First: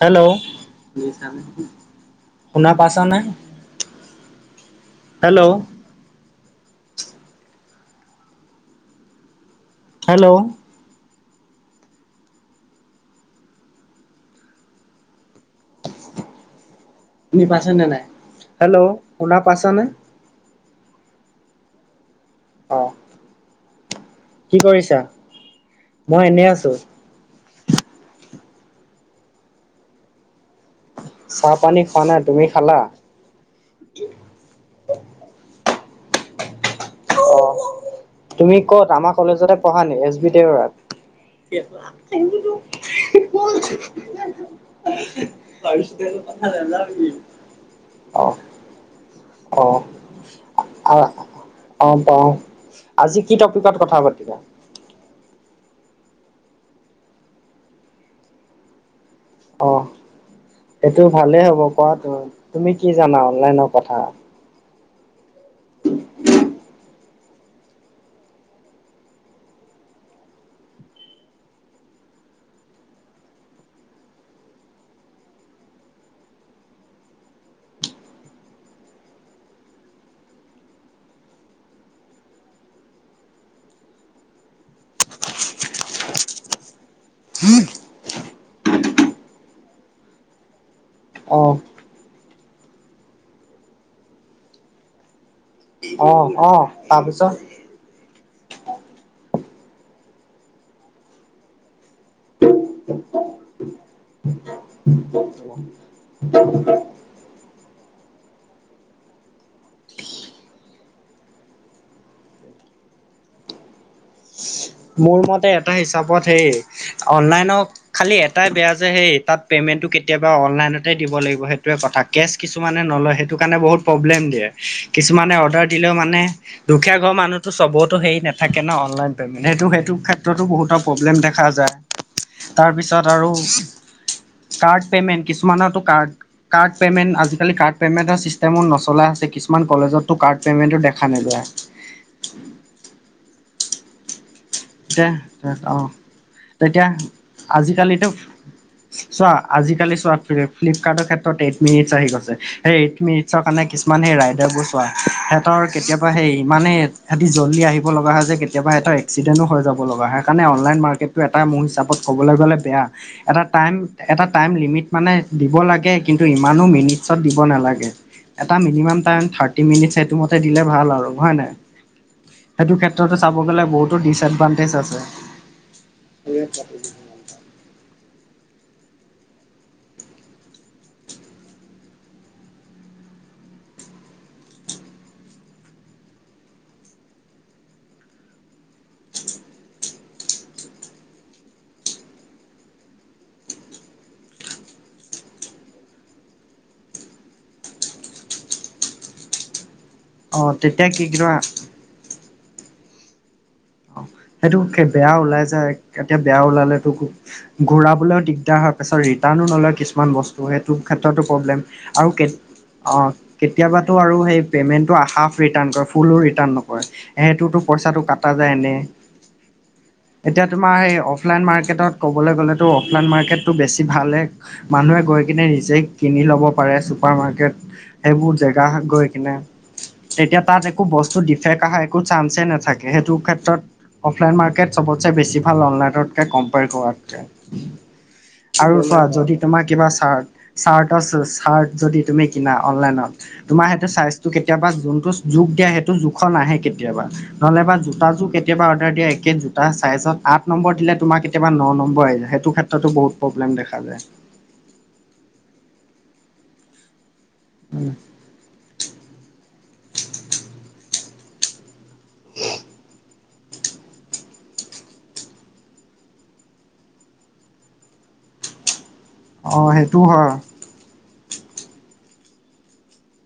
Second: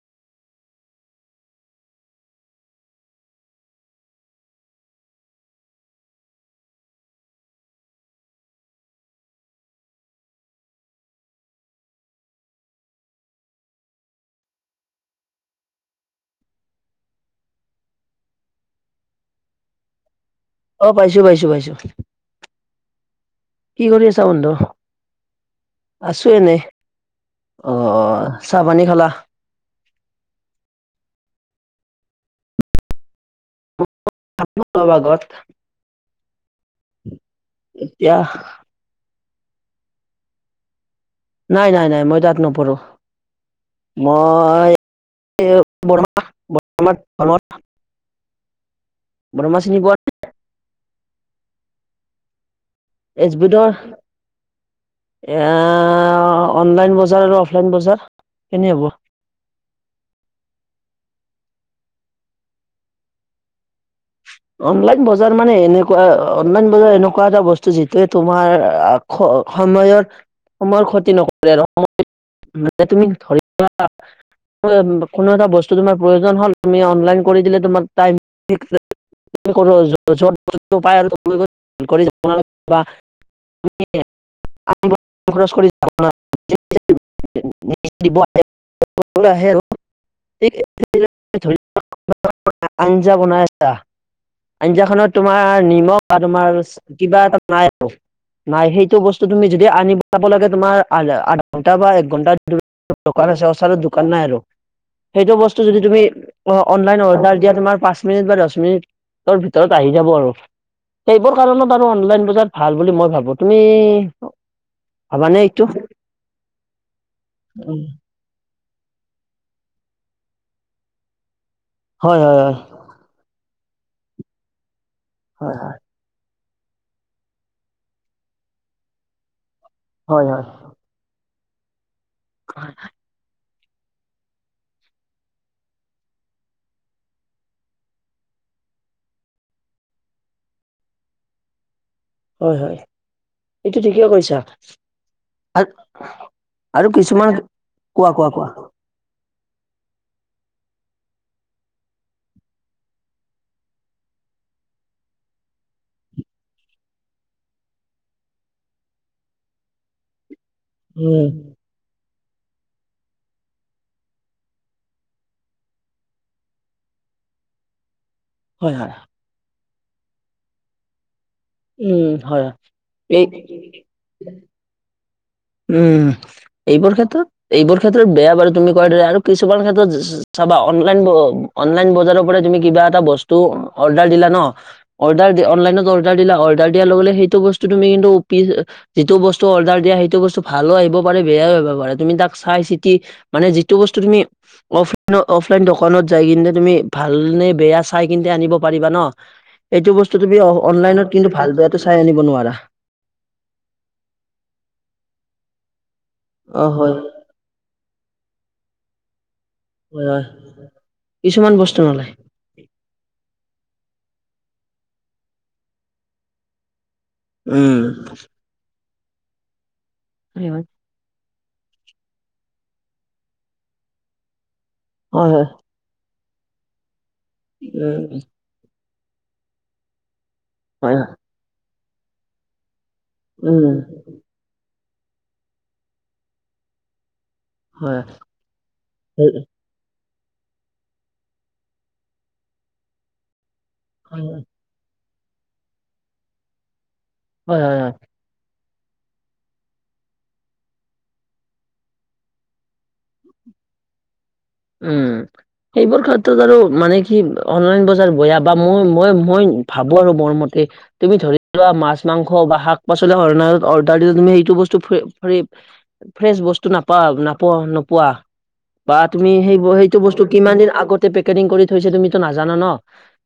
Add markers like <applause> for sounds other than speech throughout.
Hello শুনা পাইছানে hello hello শুনি পাইচ নে নাই হেল্ল' শুনা পাইছেনে অ পাইছো পাইছো পাইছো অ কি কৰি আছা বন্ধু কি কৰিছা? মই আছো এনেই এনে অ অ চাহপানী খালা চাহ পানী খোৱা নাই তুমি খালা <unintelligible> অ এতিয়া তুমি কত আমাৰ কলেজতে পঢ়া নে এছ বি দেওৰাত। নাই নাই নাই মই তাত নপঢ়ো মই বৰ্মা বৰ্মাত <unintelligible> <unintelligible> ধৰ্মত আহ বৰ্মা চিনি আহ পোৱা নে? আহ অ পাওঁ আজি কি এছ বি টপিকত টোৰ কথা পাতিবা? অনলাইন বজাৰ আৰু অফলাইন বজাৰ কেনে হ'ব অ এইটো ভালেই হ'ব কোৱাটো তুমি কি জানা অনলাইনৰ কথা অনলাইন বজাৰ মানে এনেকুৱা অনলাইন বজাৰ এনেকুৱা এটা বস্তু যিটোয়ে তোমাৰ সময়ৰ সময় ক্ষতি নকৰে আৰু সময় মানে তুমি ধৰিবা <unintelligible> কোনো এটা বস্তু তোমাৰ প্ৰয়োজন হ'ল তুমি অনলাইন কৰি দিলে তোমাক তাই দিদিলে। <unintelligible> <unintelligible> খৰচ কৰি যাব <unintelligible> ে <unintelligible> অ ধ আঞ্জা বনাই আছা আঞ্জা খত তোমাৰ <unintelligible> তাৰ নিমখ অ তোমাৰ অ কিবা তাৰপিছত? এটা নাই আৰু নাই সেইটো বস্তু তুমি যদি আনি পাব লাগে তোমাৰ আধা ঘণ্টা বা এক ঘন্টা দোকান আছে ওচৰত দোকান নাই আৰু সেইটো বস্তু যদি তুমি অনলাইন অৰ্ডাৰ দিয়া তোমাৰ পাঁচ মিনিট বা পচ মিনিটৰ ভিতৰত আহি যাব আৰু সেইবোৰ কাৰণত বাৰু অনলাইন বজাৰ ভাল বুলি মই ভাবো তুমি মোৰ ভাবানে মতে এইটো এটা হিচাপত হেই অনলাইন খালি এটয় বেয়া যে তাত পেমেন্টো কেতিয়াবা অনলাইন দিব লাগিব‌ সেই টৈৱে কথা হয় হয় হয় না নলয় সেইটো কাৰণে বহুত প্ৰব্লেম দিয়ে কিছুমানে হয় অৰ্ডাৰ দিলেও মানে দুখীয়া ঘৰ মানুহটো চবৰেত হে নাথাকে ন অনলাইন পেমেণ্ট সেইটোইটো হয় হয়। ক্ষেত্ৰতো বহুত প্ৰব্লেম দেখা যায় তাৰপিছত আৰু কাৰ্ড পেমেণ্ট, কিছুমানটু কাৰ্ড। কাৰ্ড পেমেণ্ট, আজিকালি কাৰ্ড পেমেণ্টৰচিষ্টেমবোৰ নচলা হৈছে, কিছুমান কলেজতো কাৰ্ড পে'মেণ্টো দেখা নাযায়। হয় হয় এইটো ঠিকেই কৰিছা। ছেহ অঁ' এতিয়া আৰু কিছুমান আজিকালিটো। কোৱা কোৱা কোৱা। চোৱা, আজিকালি চোৱা, ফ্লড ফ্লিপকাৰ্টৰ ক্ষেত্ৰত এইট মিনিটচ আহি গৈছে, সেই এইট মিনিট চৰ' কাৰণে কিছুমান সেই ৰাইডাৰবোৰ চোৱা সেহঁতৰ কেতিয়াবা সেই ইমানেই সেহঁতি জল্দি আহিব লগা হয় যে কেতিয়াবা এটা এক্সিডেণ্টো হৈ যাব লগা হয়। সেইকাৰণে অনলাইন মাৰ্কেটটো উম এটা মোৰ হিচাপত ক'বলৈ গ'লে বেয়া এটা টাইম এটা টাইম লিমিট মানে দিব লাগে, কিন্তু ইমানো মিনিটছত দিব নালাগে। এটা হয় হয় মিনিমাম টাইম থাৰ্টি মিনিটছ সেইটো মতে দিলে ভাল আৰু, হয় নাই? উম হয় সেইটো ক্ষেত্ৰতে এই চাব গ'লে বহুতো ডিচ এডভানটেজ আছে। উম এইবোৰ ক্ষেত্ৰত এইবোৰ ক্ষেত্ৰত বেয়া বাৰু তুমি কোৱাৰ দৰে, আৰু কিছুমান ক্ষেত্ৰত চাবা অনলাইন ব অনলাইন বজাৰৰ পৰা তুমি কিবা এটা বস্তু অৰ্ডাৰ দিলা ন' অৰ্ডাৰ অনলাইনত অৰ্ডাৰ দিলা অৰ্ডাৰ দিয়াৰ লগে লগে সেইটো বস্তু তুমি কিন্তু অপি যিটো বস্তু অৰ্ডাৰ দিয়া সেইটো বস্ তু ভালো আহিব পাৰে, বেয়ও আহিব পাৰে। তুমি তাক চাই চিতি মানে যিটো বস্তু তুমি অফলাইন -অফলাইন- দোকানত যাই কিনলে তুমি ভালনে বেয়া চাই কিন্তে আনিব পাৰিবা ন এইটো বস্তু তুমি অ তেতিয়া কি অনলাইনত কিন্তু কিবা ভাল বেয়টো চাই আনিব নোৱাৰা। অঁ সেইটো কে বেয়া ওলাই যায় এতিয়া বেয়া অ ওলালেতো হয় ঘূৰাবলেও দিগদাৰ হয়, পাছত ৰিটাৰ্ণো নলয় হয় কিছুমান হয় বস্তু সেইটো ক্ষেত্ৰতো কিছুমান প্ৰব্লেম বস্তু নলয় আৰু কে অঁ কেতিয়াবা টো আৰু পেমেণ্টৰ হাফ ৰিটাৰ্ণ কৰে, ফুলো নকয়। সেইটোতো পইচাটো কটা যায় এনেই, এতিয়া উম তোমাৰ সেই অফ অফলাইন মাৰ্কেটত ক'বলৈ গ'লেতো অফলাইন মাৰ্কেটটো বেছি ভালে হে মানুহে গৈ হয়, হয়, কিনে নিজেই কিনি ল'ব পাৰে, ছুপাৰ মাৰ্কেট উম, সেইবোৰ জেগা গৈ কিনে। তেতিয়া তাত একো হয়, হয়, বস্তু ডিফেক্ট আহা একো চান্সে নাথাকে সেইটো ক্ষেত্ৰত উম, অফলাইন মাৰ্কেট চবতচে বেছি ভাল, অনলাইনতকে কম্পেয়াৰ কৰাতকে। হয়, আৰু চোৱা যদি তোমাক কিবা চাৰ্ট- চাৰটাচ-চাৰ্ট -যদি তুমি কিনা অনলাইনত তোমাৰ হয়, চাইজটো কেতিয়াবা যোনটো জোখ দিয়া সেইটো জোখ নাহে কেতিয়াবা হয়, নহ'লে বা হয়, হয়, জোতা জোখ এ কেতিয়াবা অৰ্ডাৰ দিয় একে জোতা ছাইজত আঠ নম্বৰ দিলে তোমাৰ কেতিয়াব ন' নম্বৰ আহি যায়, সেইটো ক্ষেত্ৰতো বহুত প্ৰব্লেম দেখা যায়। উম সেইবোৰ ক্ষেত্ৰত বাৰু মানে কি অনলাইন বজাৰ বয়া বা মই মই মই ভাবো আৰু মোৰ মতে, তুমি ধৰি লোৱা মাছ মাংস বা শাক -পাচলি অৰ্নাৰত অৰ্ডাৰ দিলে তুমি সেইটো বস্তু ফৰি ফ্ৰি ফ্ৰেচ বস্তু নাপাৱ নপোৱা নোপোৱা বা তুমি সেই ব অ' সেইটো বস্তু হয়। কিমান দিন আগতে পেকেটিং কৰি থৈছে তুমিতো নাজানা ন'।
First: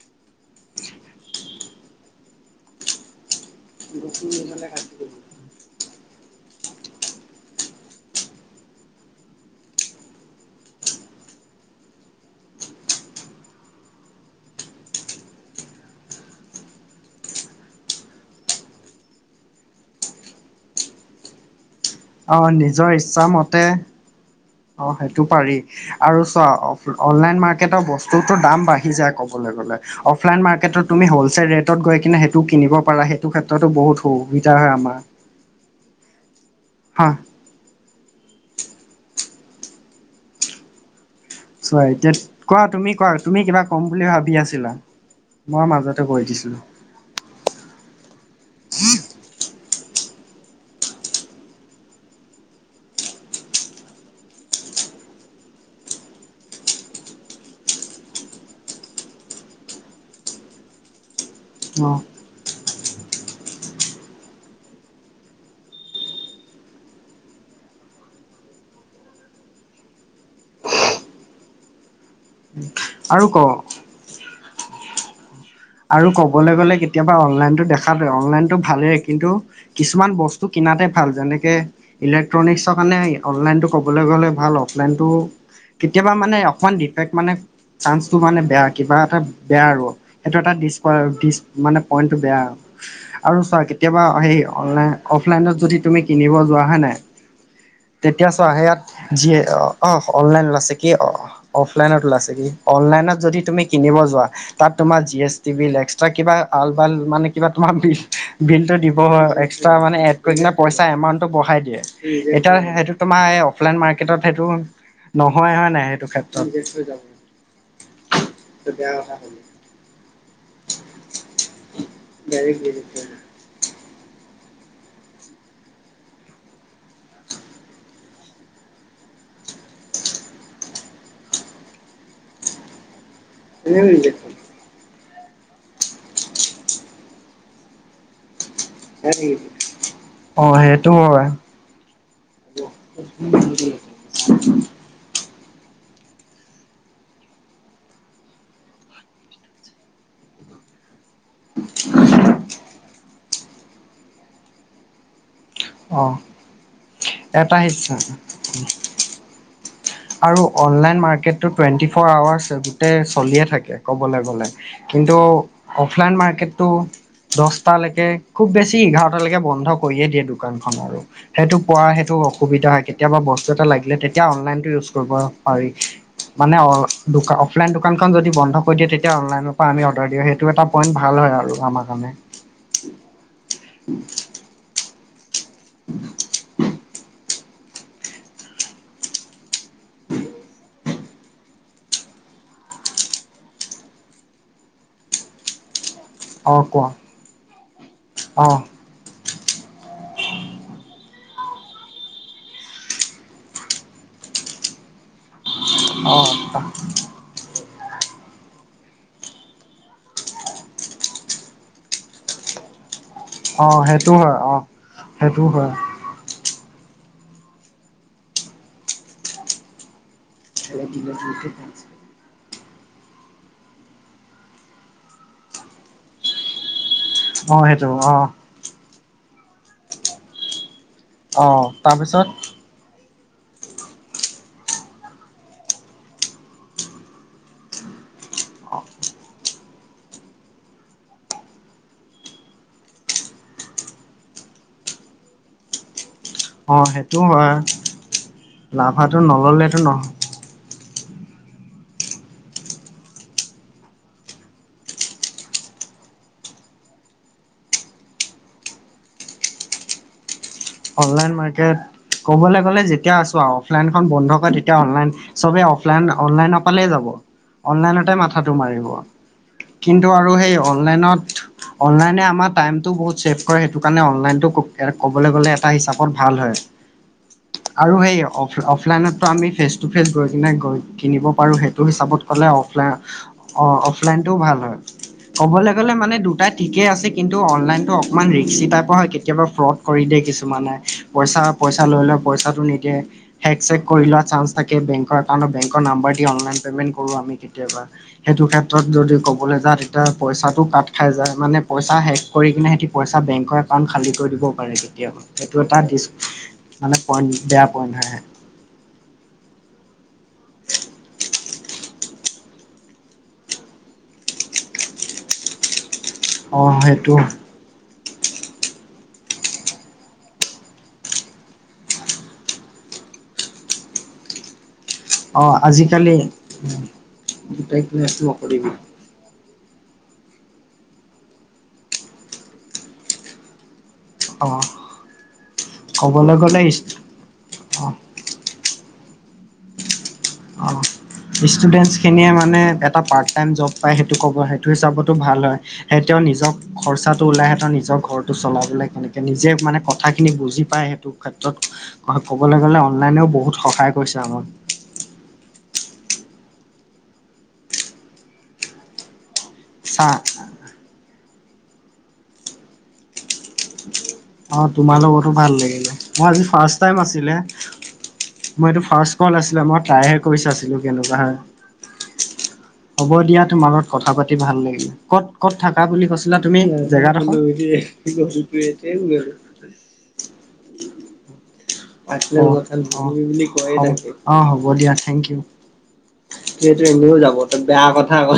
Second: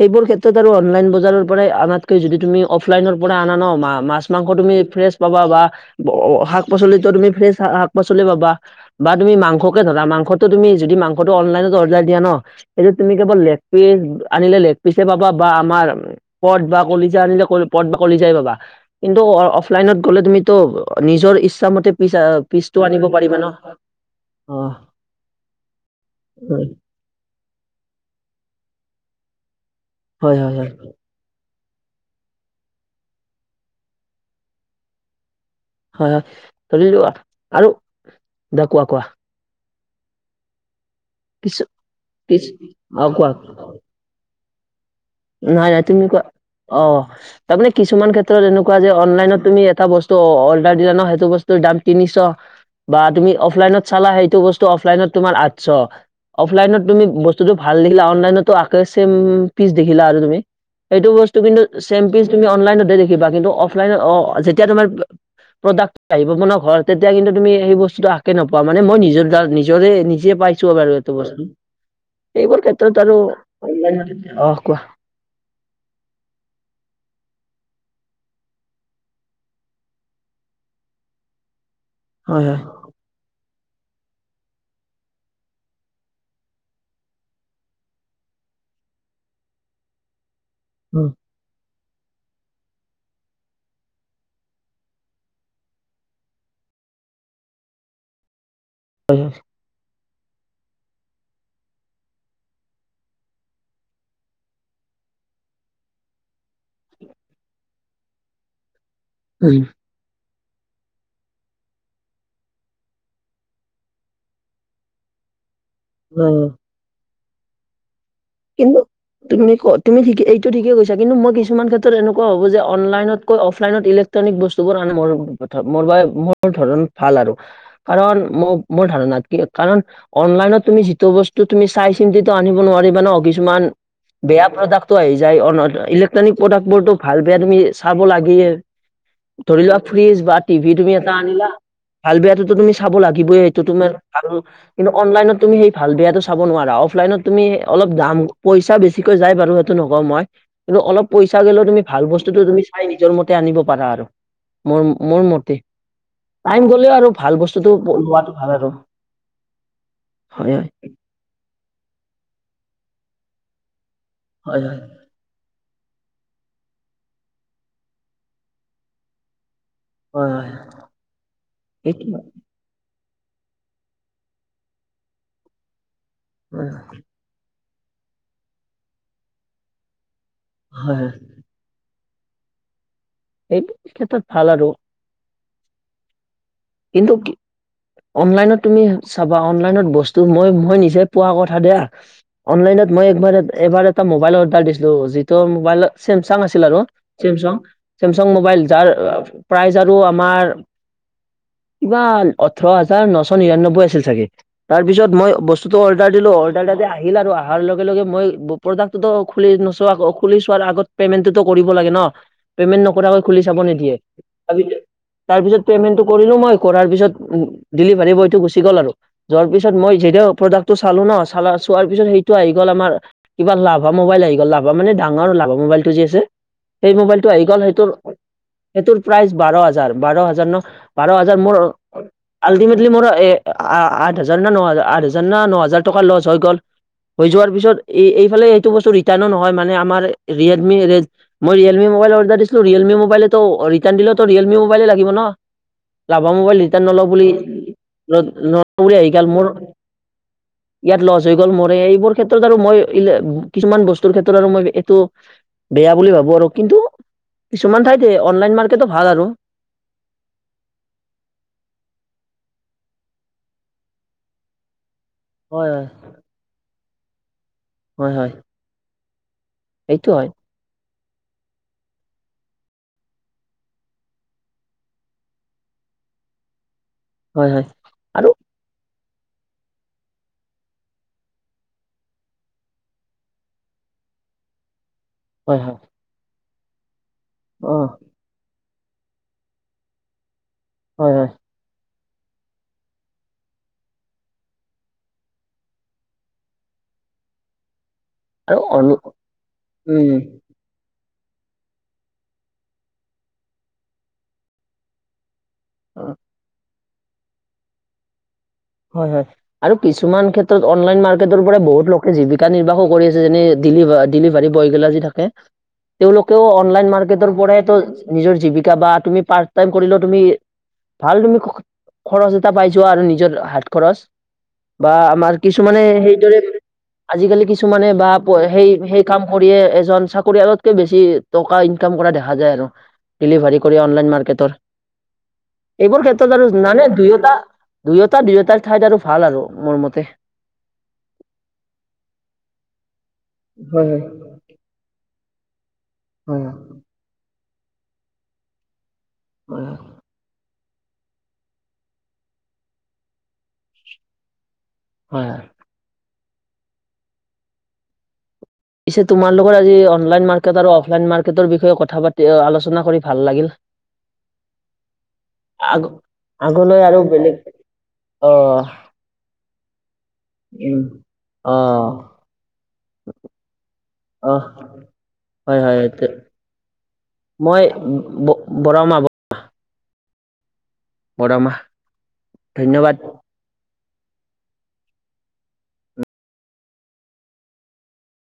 সেইবোৰ ক্ষেত্ৰত আৰু অনলাইন বজাৰৰ পৰাই আনাতকৈ যদি তুমি অফলাইনৰ পৰা আনা ন' মা মাছ মাংস তুমি ফ্ৰেছ পাবা বা ব শাক পাচলিত' তুমি ফ্ৰেছ শাক পাচলি পাবা বা তুমি মাংসকে ধৰা মাংস ত' তুমি যদি মাংসটো অনলাইনত অৰ্ডাৰ দিয়া ন' এইটোত তুমি কেৱল লেগ পিচ আনিলে লেগ পিচে পাবা বা আমাৰ পদ বা কলিজা আনিলে কল পদ বা কলিজাই পাবা কিন্তু অ অফলাইনত গ'লে তুমিত' নিজৰ ইচ্ছা মতে ফিছা অ' পিছটো নিজৰ আনিব পাৰিবা ন অ অঁ সেইটো পাৰি, আৰু চোৱা অফ অনলাইন মাৰ্কেটৰ বস্তুটোৰ ত' দাম বাঢ়ি যায় ক'বলে গ'লে। হয় অফলাইন হয় হয় মাৰ্কেটত তুমি হ'লচেল ৰেট ত'ত গৈ কিনে সেইটো কিনিব পাৰা, সেইটো ক্ষেত্ৰতো বহুত সুবিধা হয় আমা হয় হয়। ধৰি লোৱা আৰু দে কোৱা কোৱা কিছু চোৱা এতিয়াত কিছু কোৱা তুমি কোৱা তুমি কিবা কম বুলি ভাবি আছিলা। মই নাই নাই মাজতে তুমি কৈ কোৱা দিছিলো অঁ তাৰমানে কিছুমান ক্ষেত্ৰত এনেকুৱা যে অনলাইনত তুমি এটা বস্তু অৰ্ডাৰ দিলা ন, সেইটো বস্ত দাম তিনিশ। বা তুমি অফলাইনত চালা সেইটো বস্তু অফলাইনত তোমাৰ আঠশ। অফলাইনত তুমি বস্তুতটো ভাল দেখিলা অনলাইনতো একেই চেইম পিছ দেখিলা আৰু তুমি, সেইটো বস্তু কিন্তু অ চেম টো তুমি অনলাইনতে দেখিবা, কিন্তু অফলাইনত অ যেতিয়া তোমাৰ প্ৰডাক্ট আহিব ম ন ঘৰত তেতিয়া কিন্তু তুমি সেই বস্তুটো আকে নপোৱা, মানে মই নিজৰ নিজ নিজে পাইছো। ছো বাৰু এইটো বস্তু এইবোৰ ক্ষেত্ৰত আৰু অনলাইত অহঁ কোৱা? আৰু ক'বলৈ গ'লে কেতিয়াবা অনলাইনটো দেখাটোৱে, অনলাইনটো ভালেই কিন্তু কিছুমান বস্তু কিনাতে ভাল যেনেকে হয় হয় ইলেক্ট্ৰনিক্সৰ কাৰণে অনলাইনটো ক'বলৈ গ'লে ভাল, অফলাইনটো কেতিয়াবা মানে এখন ডিফেক্ট মানে চাঞ্চটো মানে বেয়া কিবা এটা বেয়া আৰু। সেইটো এটা ডিছপ উম, ডিচ মানে পইণ্টটো বেয়া আও। আৰু চোৱা কেতিয়াবা সেই অনলাইন অফলাইনত যদি তুমি কিনিব যোৱা হয় নাই। তেতিয়া চা সেয়াত হয় হয় যিয়ে অঁ অনলাইন ওলাইছে কি অ অফলাইনত ওলাইছে কি অনলাইনত যদি তুমি কিনিব যোৱা, তাত তোমা জিএছটি বিল এক্সট্ৰা কিবা আল বাল মানে কিবা তোমা বিল বিলটো দিব উম এক্সট্ৰা মানে কিনে পইচা এমাউন্টো বঢ়াই দিয়ে, এতিয়া সেইটো তোমাৰ এই অফলাইন মাৰ্কেটত সেইটো নহয় হয় নাই সেইটো ক্ষেত্ৰত? উম, কিন্তু তুমি ক তুমি ঠিক এইটো ঠিকেই কৈছা কিন্তু মই কিছুমান ক্ষেত্ৰত এনেকুৱা হ'ব যে অনলাইনত অফলাইনত ইলেক্ট্ৰনিক বস্তুবোৰ মোৰ বাবে মোৰ ধৰণ ভাল আৰু। কাৰণ মোৰ মোৰ ধাৰণাত কি কাৰণ অনলাইনত তুমি যিটো বস্তু তুমি চাই চিন্তিটো আনিব নোৱাৰিবা ন, ‌ কিছুমান বেয়া প্ৰডাক্ ক্ট আহি যায় ইলেক্ট্ৰনিক প্ৰডাক্ট বোৰো ভাল বেয়া তুমি চাব লাগিয়ে। ধৰি লোৱা ফ্ৰিজ বা অ টিভি সেইটো তুমি এটা হয় আনিলা। ভাল বেয়াটোতো তুমি চাব লাগিবই, সেইটো তোমাৰ ভাল কিন্তু অনলাইনত তুমি সেই ভাল বেয়াটো চাব নোৱাৰা, অফলাইনত তুমি অলপ দাম, পইচা বেছিকৈ যায় বাৰু সেইটো নকওঁ মই কিন্তু অলপ পইচা গ'লেও তুমি ভাল বস্তুতটো তুমি চাই নিজৰ মতে আনিব পাৰা আৰু, মোৰ মোৰ মতে। অ টাইম গ'লেও আৰু ভাল এটা বস্তুতটো আহিছে লোৱাটো ভাল আৰু। আৰু হয় অনলাইন মাৰ্কেটটো টুৱেণ্টি ফ'ৰ আৱাৰ্চ গোটেই চলিয়ে থাকে ক'বলৈ গ'লে, হয় হয় হয় কিন ন্তু অফলাইন মাৰ্কেটো দশটালৈকে খুব বেছি এঘাৰটালৈকে বন্ধ কৰিয়ে দিয়ে হয় হয় দোকানখন আৰু, সেইটো কোৱা সেইটো অসুবিধা কেতিয়াবা বস্তু এটা লাগিলে তেতিয়া অনলাইনতটো ইউজ কৰিব পাৰি, মানে হয় অ অফলাইন দোকানখন যদি বন্ধ কৰি দিয়ে, তেতিয়া অনলাইনৰ পৰা আমি অৰ্ডাৰ দিওঁ সেইটো এটা পইণ্ট ভাল হয় আৰু আমাৰ কাৰণে। সেই ক্ষেত্ৰত ভাল আৰু। <unintelligible> কিন্তু কি? অনলাইনত তুমি চাবা অনলাইনত বস্তু মই মই নিজে পোৱা কথা দিয়া। অনলাইনত মই এবাৰ এবাৰ এটা মোবাইল অৰ্ডাৰ দিছিলো, যিটোৰ মোবাইলত চেমচাং অঁ আছিল আৰু, কোৱা চেমচাং চেমচাং অঁ মোবাইল যাৰ প্ৰাইজ আৰু আমাৰ কিবা ওঠৰ হাজাৰ নশ নিৰান্নব্বৈ আছিল, চাগে তাৰপিছত মই <inaudible> অৰ্ডাৰ অঁ দিলো অৰ্ডাৰাটো যে আহিল আৰু তাৰ লগে লগে মই প্ৰডাক্টটো খুলি নোচোৱা খুলি চোৱাৰ আগত পেমেন্টটো কৰিব লাগে ন পেমেন্ট নকৰাকৈ খুলি চাব অঁ নিদিয়ে সেইটো হয় অঁ। সেইটো তাৰপিছত হয়। পাইমেণ্টো কৰিলো মই কৰাৰ পিছত উ ডেলিভাৰী বয়টো গুচি গ'ল আৰু যোৱাৰ পিছত মই জেদত প্ৰডাক্টটো চালো ন চালা চোৱাৰ পিছত সেই টো আহি গ' আমাৰ কিবা লাভা মোবাইল আহি গল লাভা মানে ডাঙৰ লাভা মোবাইলটো যে আছে সেই মোবাইলটো আহি গ'ল অঁ সেইটো সেইটোৰ অঁ। সেইটোৰ প্ৰাইচ বাৰ হাজাৰ বাৰ হাজাৰ ন বাৰ হাজাৰ মোৰ অ', তাৰপিছত আল্টিমেটলি মোৰ এ আ আঠ হাজাৰ না ন হাজাৰ আঠ হাজাৰ ন ন হাজাৰ টকা লচ হৈ গ'ল হৈ যোৱাৰ পিছত এই এইফালে এইটো বস্তু ৰিটাৰ্ণো নহয় মানে আমাৰ ৰীয়েলমি ৰেড মই ৰিয়েলমি মোবাইল অৰ্ডাৰ দিছিলো ৰিয়েলমি মোবাইলেত ৰিটাৰ্ণ দিলেটো ৰীয়েলমি মোবাইলে লাগিব ন লাভা মোবাইল অ ৰিটাৰ্ণ নলওঁ সেইটো বুলি হয় নলওঁ বুলি আহি লাভাটো গ'ল মোৰ নল'লেতো নহয় ইয়াত লছ হৈ গ'ল মৰে এইবোৰ ক্ষেত্ৰত আৰু মই কিছুমান বস্তুৰ ক্ষেত্ৰত আৰু মই এইটো বেয়া বুলি ভাবো আৰু কিন্তু কিছুমান ঠাইত অনলাইন মাৰ্কেটো ভাল আৰু অনলাইন মাৰ্কেট ক'বলৈ গ'লে যেতিয়া আছো আৰু অফলাইনখন বন্ধ কৰে তেতিয়া অনলাইন চবে হয় হয় অফলাইন অনলাইন নাপালেই যাব হয় অনলাইনতে হয় মাথাটো মাৰিব কিন্তু সেইটো হয়, আৰু সেই অনলাইনত অনলাইনে আমাৰ টাইমটো বহুত ছেভ কৰে সেইটো কাৰণে অনলাইনটো ক'বলৈ গ'লে এটা হিচাপত ভাল হয় হয় হয় আৰু সেই অফ অফলাইনততো আমি ফেচ টু ফেচ গৈ কিনে গৈ কিনিব পাৰোঁ সেইটো হিচাপত ক'লে অফলাইন অ অফলাইনতটোও ভাল হয় হয় ক'বলৈ হয় গ'লে মানে দুটাই ঠিকে আছে কিন্তু অ', অনলাইনতটো অকমান ৰিক্সি টাইপৰ হয় কেতিয়াবা ফ্ৰড কৰি দিয়ে কিছুমানে হয় হয় পইচা পইচা লৈ লয় পইচাটো নিদিয়ে হেক চেক কৰি লোৱা চান থাকে বেংকৰ নাম্বৰ দি অনলাইন পেমেণ্ট কৰো আমি কেতিয়াবা সেইটো আৰু ক্ষেত্ৰত অন যদি ক'বলৈ যা তেতিয়া উম, পইচাটো কাট যাই মানে পইচা শেষ কৰি কিনে সিহঁতি পইচা বেংকৰ একাউণ্ট খালী কৰি দিবও পাৰে কেতিয়াবা এইটো এটা ড অ' মানে পইণ্ট বেয়া পইণ্ট হয়। হয় হয় আৰু কিছুমান ক্ষেত্ৰত অনলাইন মাৰ্কেটৰ পৰাই বহুত লোকে জীৱিকা নিৰ্বাহো কৰি আছে যেনে দিলিভাৰ ডেলিভাৰী বয় গিলাজি থাকে উ <inaudible> তেওঁলোকেও অনলাইন মাৰ্কেটৰ পৰাই নিজৰ জীৱিকা বা তুমি পাৰ্ট টাইম কৰিলেও তুমি ভাল তুমি খৰচ এটা পাই যোৱা আৰু নিজৰ হাত খৰচ বা আমাৰ অ' কিছুমানে আজিকালি সেইদৰে আজিকালি গোটেই কিছুমানে বা ক্লাছ সেই নকৰিবি সেই কাম কৰিয়ে এজন চাকৰিয়ালতকে বেছি টকা ইনকাম কৰা দেখা যায় আৰু ডেলিভাৰ কৰি অনলাইন মাৰ্কেট অ' এইবোৰ ক'বলৈ ক্ষেত্ৰত আৰু গ'লে নানে দুইটা অ' দুইটা দুইটা ৰ ঠাইত আৰু ভাল আৰু মোৰ মতে ষ্টুডেণ্ট খিনিয়ে মানে এটা পাৰ্ত টাইম জব পাই হয় সেইটো হয় কব থই চাবতো ভাল হয় সেই তেওঁ নিজৰ হয় খৰচাটো ওলাইহে তেওঁ নিজৰ ঘৰটো চলাবলৈ কেনেকে নিজে হয় মানে ক কথাখিনি বুজি পাই সেইটো ক্ষেত্ৰত হয় কবলৈ গলে অনলাইনেও বহুত সহায় কৰিছে আমাৰ হয় পিছে তোমালোকৰ আজি চা অনলাইন মাৰ্কেট আৰু অফলাইন মাৰ্কেটৰ বিষয়ে কথা পাতি আলোচনা কৰি ভাল লাগিল। অ তোমাৰ লগতো ভাল আগ লাগিলে, মই আজি ফাৰ্ষ্ট আগলৈ টাইম আৰু আছিলে। বেলেগ অ মোৰ এইটো ফাৰ্ষ্ট কল আছিলে, মই ট্ৰাইহে কৰিছিলো উম কেনেকুৱা হয়। অ হ'ব দিয়া তোমাৰ লগত কথা পাতি অ ভাল লাগিল। কত কত হয় হয় থাকা বুলি কৈছিলা তুমি জেগাডোখৰ? ব <inaudible> <inaudible> বৰমাহ। <unintelligible> অ হ'ব দিয়া থেংক ইউ, সেইটো এনেও যাব ত বেয়া কথা অ।